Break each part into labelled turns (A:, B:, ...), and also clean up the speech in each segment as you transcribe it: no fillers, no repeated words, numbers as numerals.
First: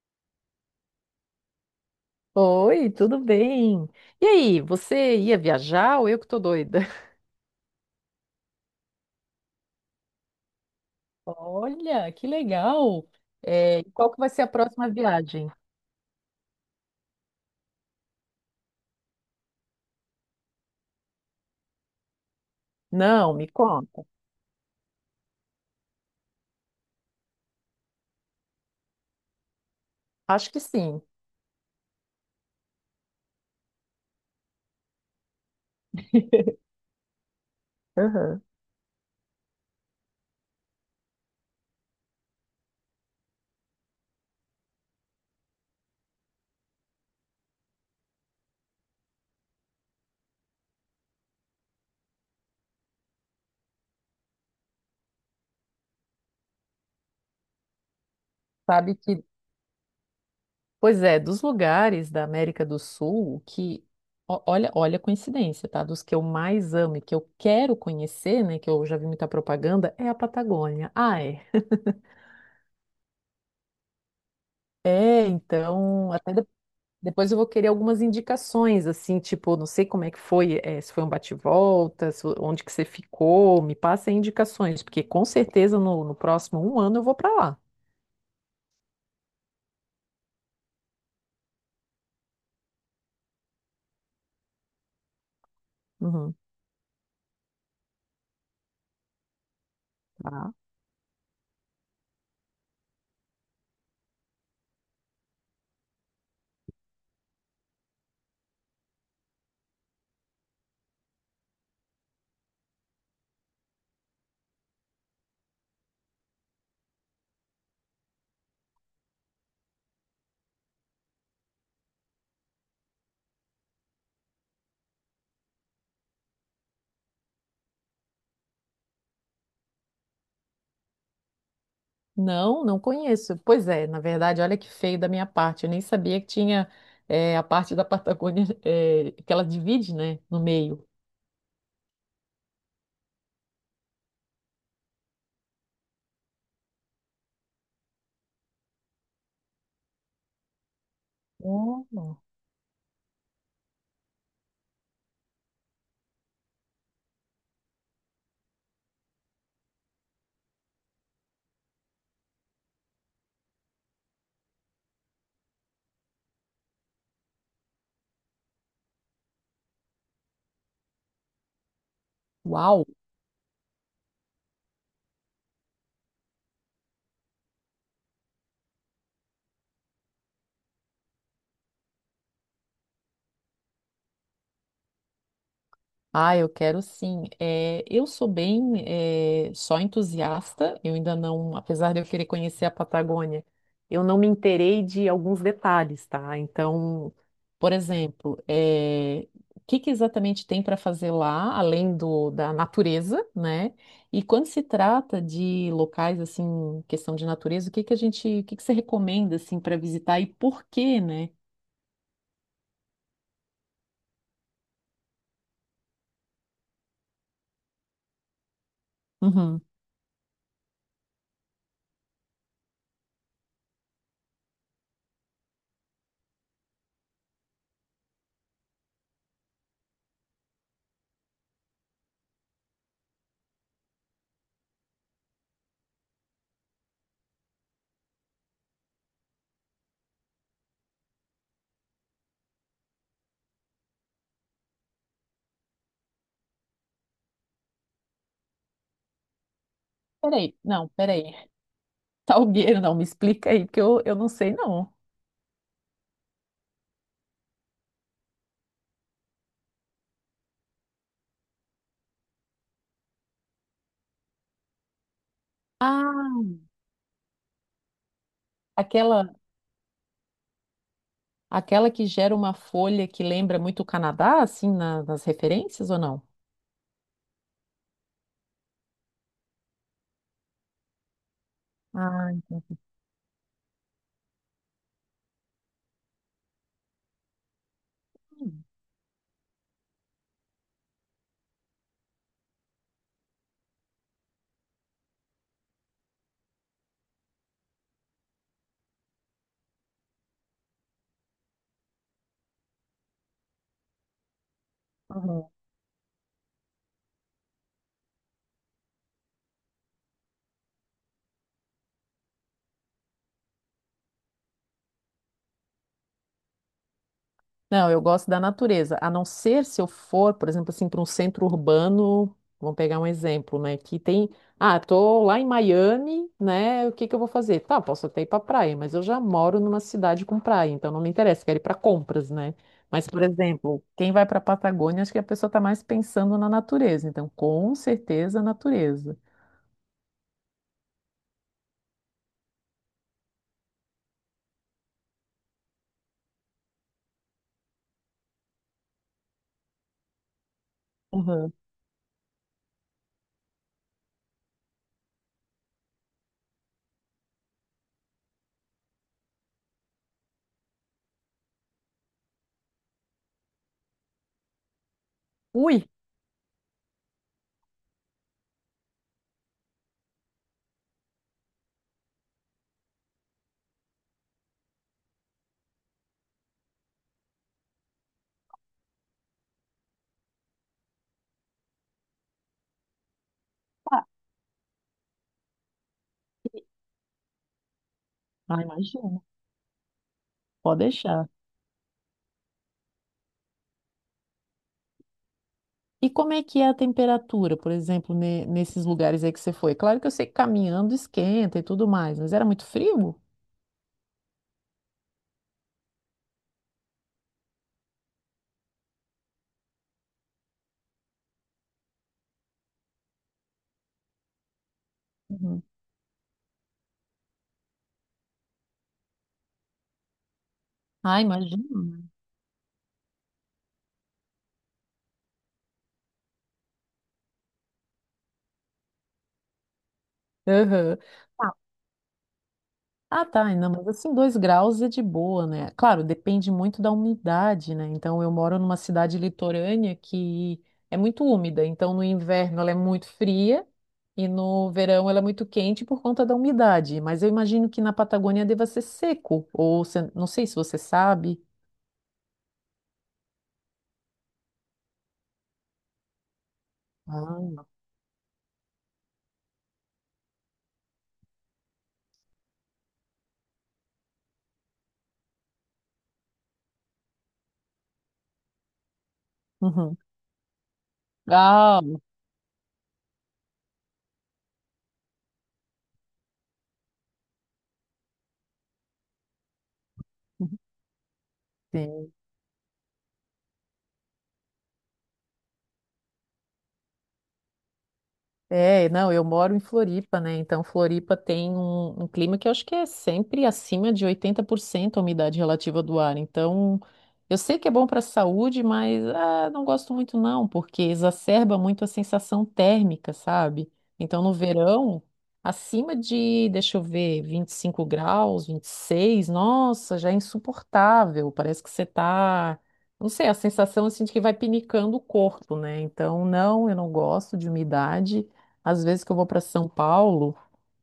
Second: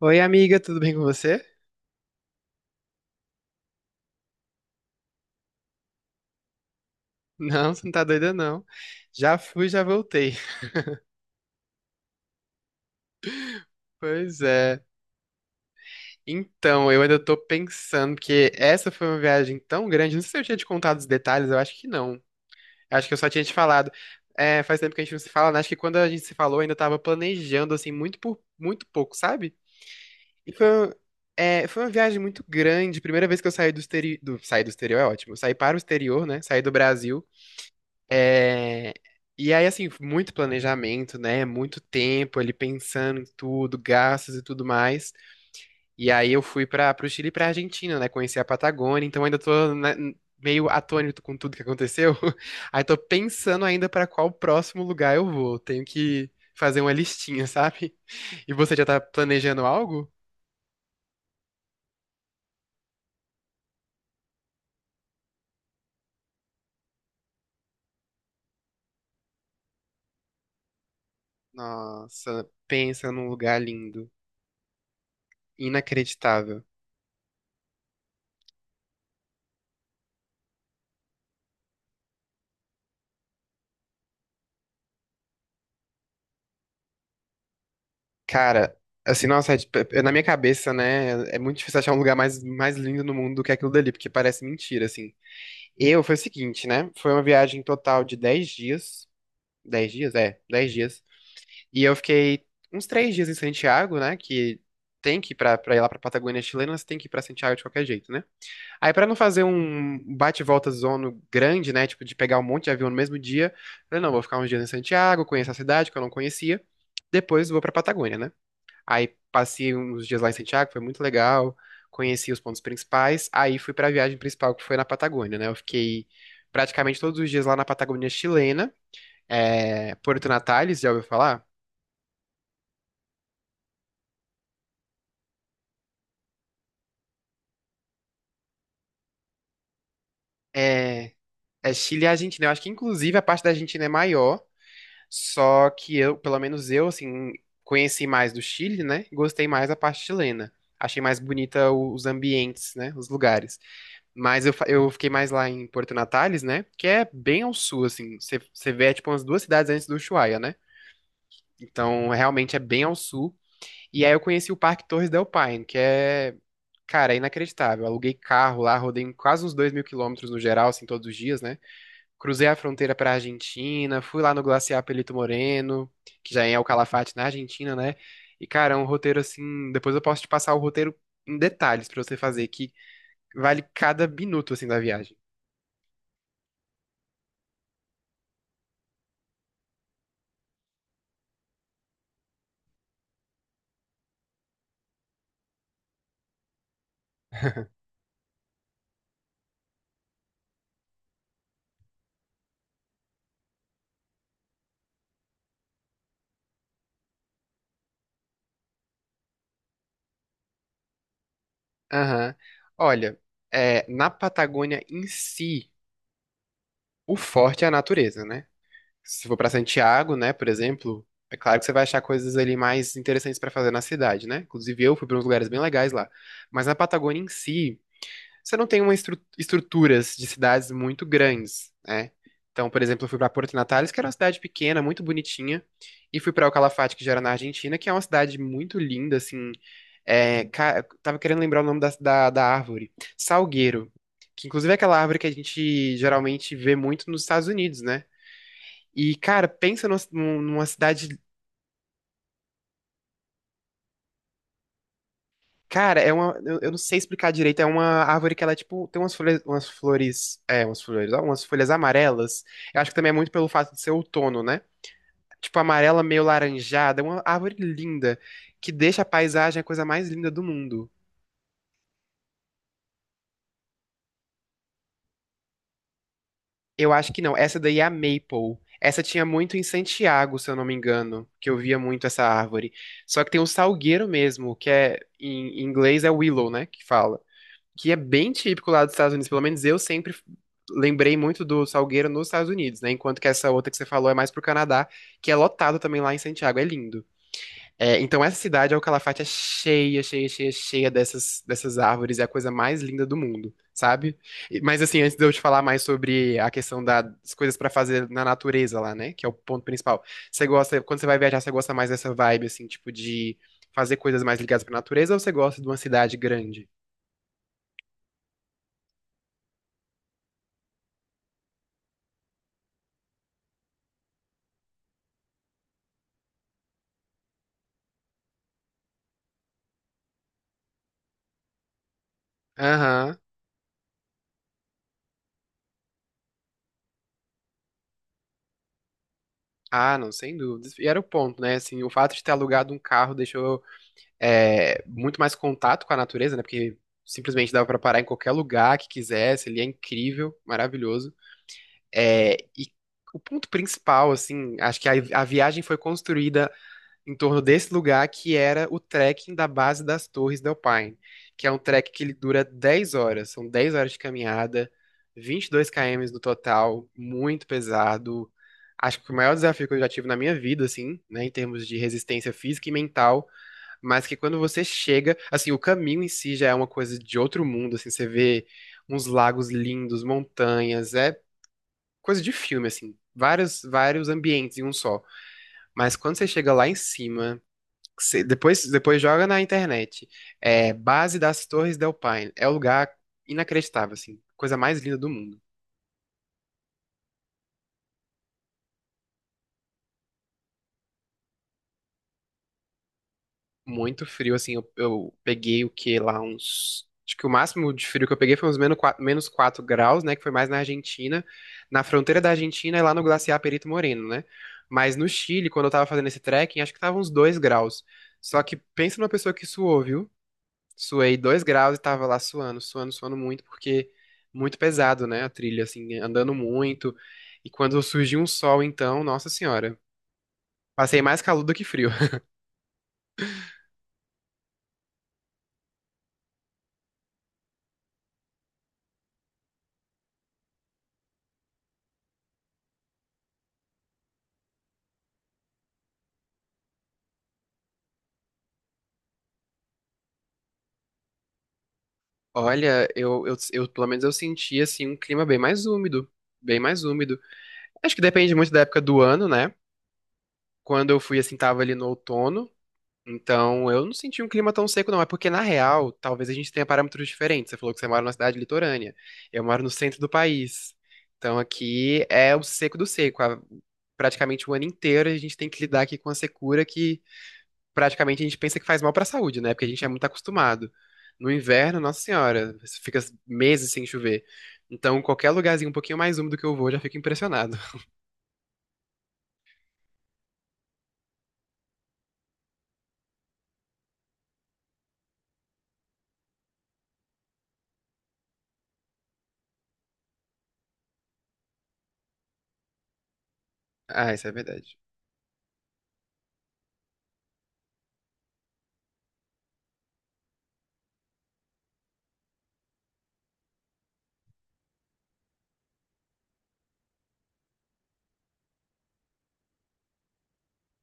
A: Oi, amiga, tudo bem com você?
B: Oi, tudo bem? E aí, você ia viajar ou eu que tô doida?
A: Não, você não tá doida, não. Já fui, já voltei.
B: Olha, que legal! É, e qual que vai
A: Pois
B: ser a
A: é.
B: próxima viagem?
A: Então, eu ainda tô pensando, porque essa foi uma viagem tão grande. Não sei se eu tinha te contado os detalhes, eu acho que não. Acho que eu só
B: Não,
A: tinha
B: me
A: te falado.
B: conta.
A: É, faz tempo que a gente não se fala, né? Acho que quando a gente se falou, eu ainda tava planejando, assim, muito por muito pouco, sabe?
B: Acho
A: E
B: que
A: foi, uma-
B: sim.
A: é, foi uma viagem muito grande. Primeira vez que eu saí do exterior. Saí do exterior é ótimo. Eu saí para o exterior, né? Saí do Brasil.
B: Aham.
A: É, E aí, assim, muito planejamento, né? Muito tempo ali pensando em tudo, gastos e tudo mais. E aí eu fui para o Chile e para Argentina, né? Conheci a Patagônia, então ainda tô, né, meio atônito com tudo que aconteceu. Aí tô pensando ainda para qual próximo lugar eu vou. Tenho que fazer uma listinha, sabe? E você já
B: Sabe
A: tá
B: que,
A: planejando algo?
B: Pois é, dos lugares da América do Sul o que, olha, olha a coincidência, tá? Dos que eu mais amo e que eu quero conhecer, né? Que eu já vi muita propaganda, é a Patagônia. Ah, é.
A: Nossa, pensa num lugar lindo,
B: É, então, até
A: inacreditável.
B: Depois eu vou querer algumas indicações, assim, tipo, não sei como é que foi, se foi um bate-volta, onde que você ficou, me passa aí indicações, porque com certeza no próximo um ano eu vou para lá.
A: Cara, assim, nossa, na minha cabeça, né, é muito difícil achar um lugar mais, mais lindo no mundo do que aquilo dali, porque parece mentira, assim. Eu, foi o
B: Uhum.
A: seguinte, né, foi uma viagem total de 10 dias, 10 dias, é,
B: Tá?
A: 10 dias, e eu fiquei uns 3 dias em Santiago, né, que tem que ir pra ir lá pra Patagônia chilena, você tem que ir pra Santiago de qualquer jeito, né. Aí pra não fazer um bate-volta zono grande, né, tipo, de pegar um monte de avião no mesmo dia, eu falei, não, vou ficar uns dias em Santiago, conhecer a cidade que eu não conhecia, depois vou pra Patagônia, né. Aí passei uns dias lá em Santiago, foi muito legal. Conheci os pontos principais. Aí fui pra viagem principal, que foi na Patagônia, né? Eu fiquei praticamente todos os dias lá na Patagônia chilena. É, Porto Natales, já ouviu falar?
B: Não, não conheço. Pois é, na verdade, olha que feio da minha parte. Eu nem sabia que tinha a parte da Patagônia que ela divide, né, no meio.
A: É, é Chile e Argentina. Eu acho que, inclusive, a parte da Argentina é maior. Só que eu, pelo menos eu, assim, conheci mais do Chile, né? E gostei mais da parte chilena. Achei mais bonita
B: Hum.
A: os ambientes, né? Os lugares. Mas eu fiquei mais lá em Porto Natales, né? Que é bem ao sul, assim. Você vê, é, tipo, umas duas cidades antes do Ushuaia, né? Então, realmente é bem ao sul. E aí eu conheci o Parque Torres del Paine, que é, cara, é inacreditável. Eu aluguei carro lá, rodei quase uns 2.000 quilômetros no geral, assim, todos os dias, né? Cruzei a
B: Uau!
A: fronteira pra Argentina, fui lá no Glaciar Pelito Moreno, que já é o Calafate na Argentina, né? E, cara, é um roteiro assim. Depois eu posso te passar o roteiro em detalhes pra você fazer, que vale cada minuto, assim, da viagem.
B: Ah, eu quero sim. É, eu sou bem só entusiasta, eu ainda não, apesar de eu querer conhecer a Patagônia, eu não me inteirei de alguns detalhes, tá? Então, por exemplo, o que que exatamente tem para fazer lá, da natureza, né? E quando se trata de locais, assim, questão de natureza, o que que você recomenda, assim, para visitar e por quê, né?
A: Aham. Olha, é, na Patagônia em si, o forte é a natureza, né? Se for pra
B: Uhum.
A: Santiago, né, por exemplo, é claro que você vai achar coisas ali mais interessantes pra fazer na cidade, né? Inclusive eu fui pra uns lugares bem legais lá. Mas na Patagônia em si, você não tem uma estruturas de cidades muito grandes, né? Então, por exemplo, eu fui pra Porto Natales, que era uma cidade pequena, muito bonitinha, e fui pra El Calafate, que já era na Argentina, que é uma cidade muito linda, assim, eu tava querendo lembrar o nome da árvore. Salgueiro. Que inclusive é aquela árvore que a gente geralmente vê muito nos Estados Unidos, né? E, cara, pensa numa, num-
B: Peraí,
A: numa
B: não,
A: cidade.
B: peraí. Talgueiro não, me explica aí, porque eu não sei, não.
A: Cara, é uma. Eu não sei explicar direito. É uma árvore que ela, é, tipo, tem umas folhas. Umas flores. É, umas flores. Ó, umas folhas amarelas. Eu acho que também é muito pelo fato de ser outono, né? Tipo, amarela meio
B: Ah,
A: laranjada. É uma árvore linda. Que deixa a
B: aquela,
A: paisagem a coisa mais linda do mundo.
B: aquela que gera uma folha que lembra muito o Canadá, assim, nas referências ou não?
A: Eu acho que não. Essa daí é a Maple. Essa tinha muito em Santiago, se eu não me engano, que eu via muito essa
B: Ah,
A: árvore.
B: entendi.
A: Só que tem o salgueiro mesmo, que é em inglês é willow, né, que fala, que é bem típico lá dos Estados Unidos. Pelo menos eu sempre lembrei muito do salgueiro nos Estados Unidos, né? Enquanto que essa outra que você falou é mais pro Canadá, que é lotado também lá em Santiago. É lindo. É, então essa cidade, é o Calafate, é cheia, cheia, cheia, cheia dessas árvores. É a coisa mais linda do mundo, sabe? Mas assim, antes de eu te
B: Uhum.
A: falar mais sobre a questão das coisas pra fazer na natureza lá, né? Que é o ponto principal. Você gosta, quando você vai viajar, você gosta mais dessa vibe, assim, tipo de fazer coisas mais ligadas pra natureza ou você gosta de uma cidade grande?
B: Não, eu gosto da natureza, a não ser se eu for, por exemplo, assim, para um centro urbano, vamos pegar um exemplo, né, ah, tô lá em Miami, né, o que que eu vou fazer? Tá, posso até ir para praia, mas eu já moro numa cidade com praia, então não me interessa, quero ir para compras, né? Mas,
A: Aham.
B: por exemplo, quem vai para a Patagônia, acho que a pessoa está mais pensando na natureza, então com certeza a natureza.
A: Ah, não, sem dúvidas. E era o ponto, né? Assim, o fato de ter alugado um carro deixou é, muito mais contato com a natureza, né? Porque simplesmente dava pra parar em qualquer lugar que quisesse, ele é incrível, maravilhoso.
B: Uhum.
A: É, e o ponto principal, assim, acho que a viagem foi construída em torno desse lugar que era o trekking da base das Torres del Paine, que é um trek que ele dura 10 horas, são 10 horas de caminhada, vinte e dois
B: Ui.
A: km no total, muito pesado. Acho que o maior desafio que eu já tive na minha vida, assim, né, em termos de resistência física e mental, mas que quando você chega, assim, o caminho em si já é uma coisa de outro mundo, assim, você vê uns lagos lindos, montanhas, é coisa de filme, assim, vários,
B: Ah,
A: vários ambientes em um só. Mas quando você chega
B: e-
A: lá em cima, que
B: ah,
A: depois
B: imagino,
A: joga na internet, é
B: pode
A: Base
B: deixar.
A: das Torres del Paine, é um lugar inacreditável, assim, coisa mais linda do mundo.
B: E como é que é a temperatura, por exemplo, nesses lugares aí que você foi? Claro que eu sei que caminhando esquenta e tudo mais, mas era muito frio?
A: Muito frio, assim, eu peguei o que lá uns. Acho que o máximo de frio que eu peguei foi uns menos quatro graus, né? Que foi mais na Argentina, na fronteira da Argentina e lá no glaciar Perito Moreno, né? Mas no Chile,
B: Uhum.
A: quando eu tava fazendo esse trekking, acho que tava uns 2 graus. Só que pensa numa pessoa que suou, viu? Suei
B: Ah,
A: 2 graus e
B: imagino.
A: tava lá suando, suando, suando muito, porque muito pesado, né? A trilha, assim, andando muito. E quando surgiu um sol, então, nossa senhora,
B: Aham.
A: passei mais calor
B: Ah,
A: do que frio.
B: ah, tá, não, mas assim, dois graus é de boa, né? Claro, depende muito da umidade, né? Então, eu moro numa cidade litorânea que é muito úmida, então no inverno ela é muito fria e no verão ela é muito quente por conta da umidade. Mas eu imagino que na Patagônia deva ser seco, ou não sei se você sabe.
A: Olha, eu pelo menos eu senti assim um clima bem mais úmido, bem mais úmido.
B: Ah.
A: Acho que depende muito da época do ano, né? Quando eu fui assim tava ali no outono, então eu não senti um clima tão seco não, é porque na real, talvez a gente tenha parâmetros diferentes. Você falou que você mora numa cidade litorânea, eu moro no
B: Uhum.
A: centro do país. Então
B: Ah,
A: aqui é o seco do seco, praticamente o ano inteiro a gente tem que lidar aqui com a secura que praticamente a gente pensa que faz mal pra saúde, né? Porque a gente é muito
B: uhum.
A: acostumado. No inverno, nossa
B: Sim.
A: senhora, você fica meses sem chover. Então, qualquer lugarzinho um pouquinho mais úmido que eu vou, eu já fico impressionado.
B: É, não, eu moro em Floripa, né? Então, Floripa tem um clima que eu acho que é sempre acima de 80% a umidade relativa do ar. Então, eu sei que é bom para a saúde, mas ah, não gosto muito não, porque exacerba muito a sensação térmica, sabe?
A: Ah,
B: Então,
A: isso é
B: no
A: verdade.
B: verão, acima de, deixa eu ver, 25 graus, 26, nossa, já é insuportável. Parece que você tá, não sei, a sensação assim de que vai pinicando o corpo, né? Então, não, eu não gosto de umidade. Às vezes que eu vou para São Paulo,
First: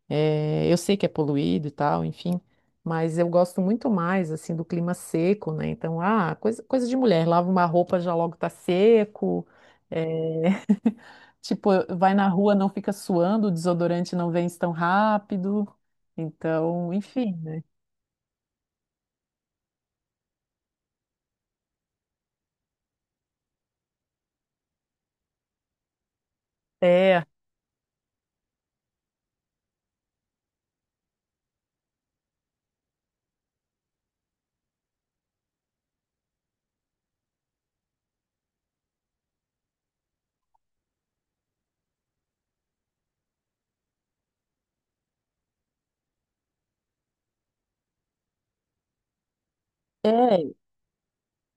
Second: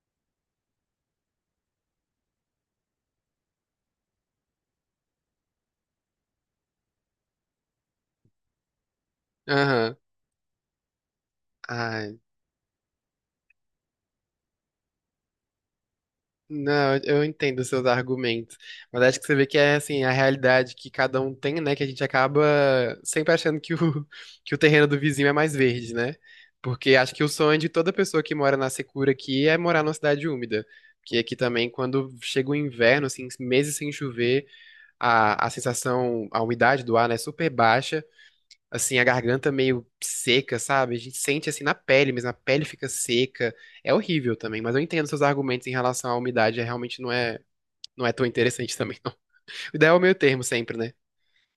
B: eu sei que é poluído e tal, enfim, mas eu gosto muito mais assim do clima seco, né? Então, ah, coisa de mulher, lava uma roupa já logo tá seco,
A: Aham.
B: eh, tipo,
A: Ah,
B: vai na rua, não fica suando, o desodorante não vence tão rápido. Então,
A: não, eu
B: enfim,
A: entendo
B: né?
A: os seus argumentos, mas acho que você vê que é assim a realidade que cada um tem, né? Que a gente acaba sempre achando que que o terreno do vizinho é mais verde, né? Porque acho que
B: É.
A: o sonho de toda pessoa que mora na secura aqui é morar numa cidade úmida. Porque aqui também, quando chega o inverno, assim, meses sem chover, a sensação, a umidade do ar, né, é super baixa assim, a garganta meio seca, sabe? A gente sente assim na pele, mas a pele fica seca. É horrível também, mas eu entendo seus argumentos em relação à umidade, é, realmente não é, não é tão interessante também, não. O ideal é o meio termo
B: É,
A: sempre, né?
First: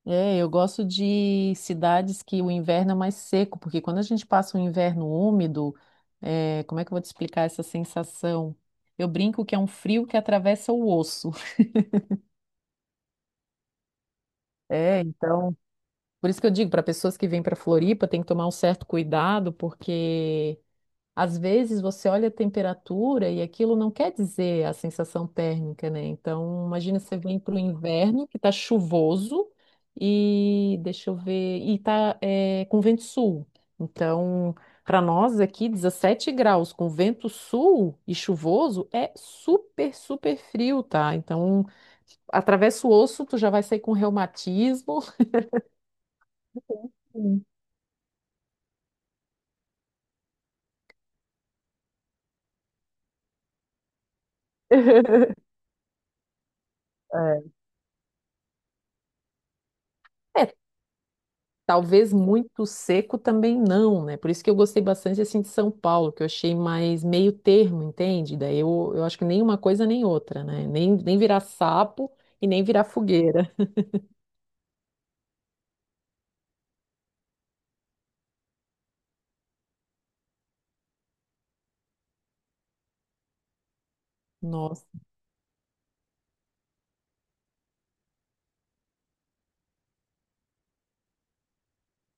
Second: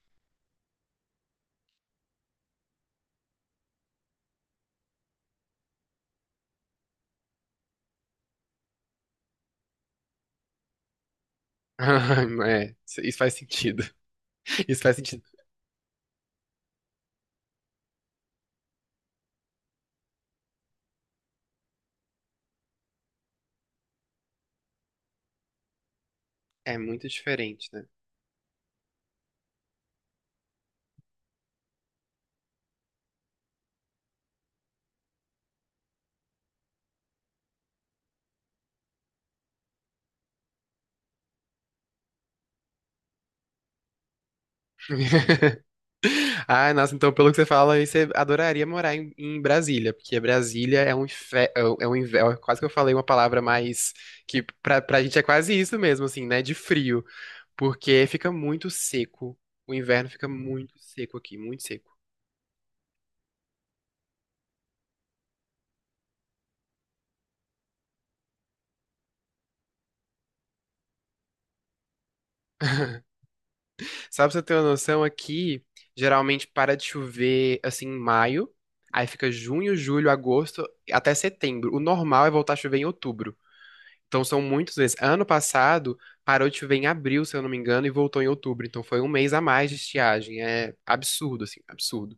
B: É, eu gosto de cidades que o inverno é mais seco, porque quando a gente passa um inverno úmido, é, como é que eu vou te explicar essa sensação? Eu brinco que é um frio que atravessa o osso.
A: É, isso faz sentido. Isso faz
B: É,
A: sentido.
B: então. Por isso que eu digo, para pessoas que vêm para Floripa, tem que tomar um certo cuidado, porque às vezes você olha a temperatura e aquilo não quer dizer a sensação térmica, né? Então,
A: É
B: imagina
A: muito
B: você vem para o
A: diferente, né?
B: inverno que está chuvoso e deixa eu ver, e tá é, com vento sul. Então, para nós aqui, 17 graus com vento sul e chuvoso é super, super frio, tá? Então, atravessa o osso, tu já vai sair com reumatismo.
A: Ah, nossa, então pelo que
B: Sim.
A: você fala, aí você adoraria morar em, em Brasília, porque Brasília é um, é um é. Quase que eu falei uma palavra mais que, pra pra gente, é quase isso mesmo, assim, né? De frio.
B: É.
A: Porque fica muito seco. O inverno fica
B: É,
A: muito seco aqui, muito seco.
B: Talvez muito seco também não, né? Por isso que eu gostei bastante assim de São Paulo, que eu achei mais meio termo, entende? Daí eu acho que nem uma coisa nem outra, né? Nem, nem virar sapo e nem virar fogueira.
A: Só pra você ter uma noção, aqui geralmente para de chover assim em maio, aí fica junho, julho, agosto até setembro. O normal é voltar a chover em outubro. Então são muitos
B: Nossa,
A: meses. Ano passado parou de chover em abril, se eu não me engano, e voltou em outubro. Então foi um mês a mais de estiagem. É absurdo, assim, absurdo.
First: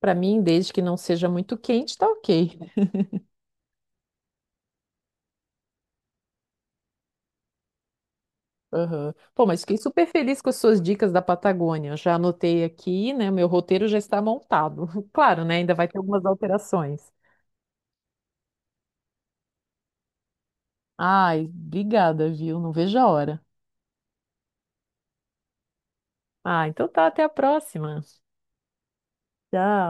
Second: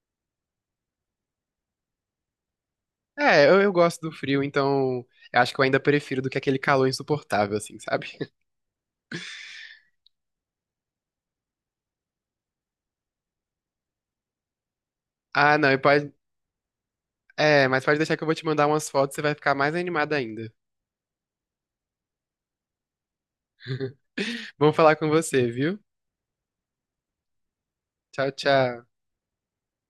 B: pra mim, desde que não seja muito quente, tá ok.
A: É, eu gosto do frio, então eu acho que eu ainda prefiro do que aquele calor insuportável, assim, sabe?
B: Aham. Pô, mas fiquei super feliz com as suas dicas da Patagônia. Eu já anotei aqui, né? O meu roteiro já está montado. Claro,
A: Ah,
B: né?
A: não,
B: Ainda vai ter algumas alterações.
A: Mas pode deixar que eu vou te mandar umas fotos, você vai ficar mais animada ainda.
B: Ai, obrigada, viu? Não vejo a hora.
A: Bom falar com você, viu?
B: Ah, então tá, até a próxima.
A: Tchau, tchau.
B: Tchau.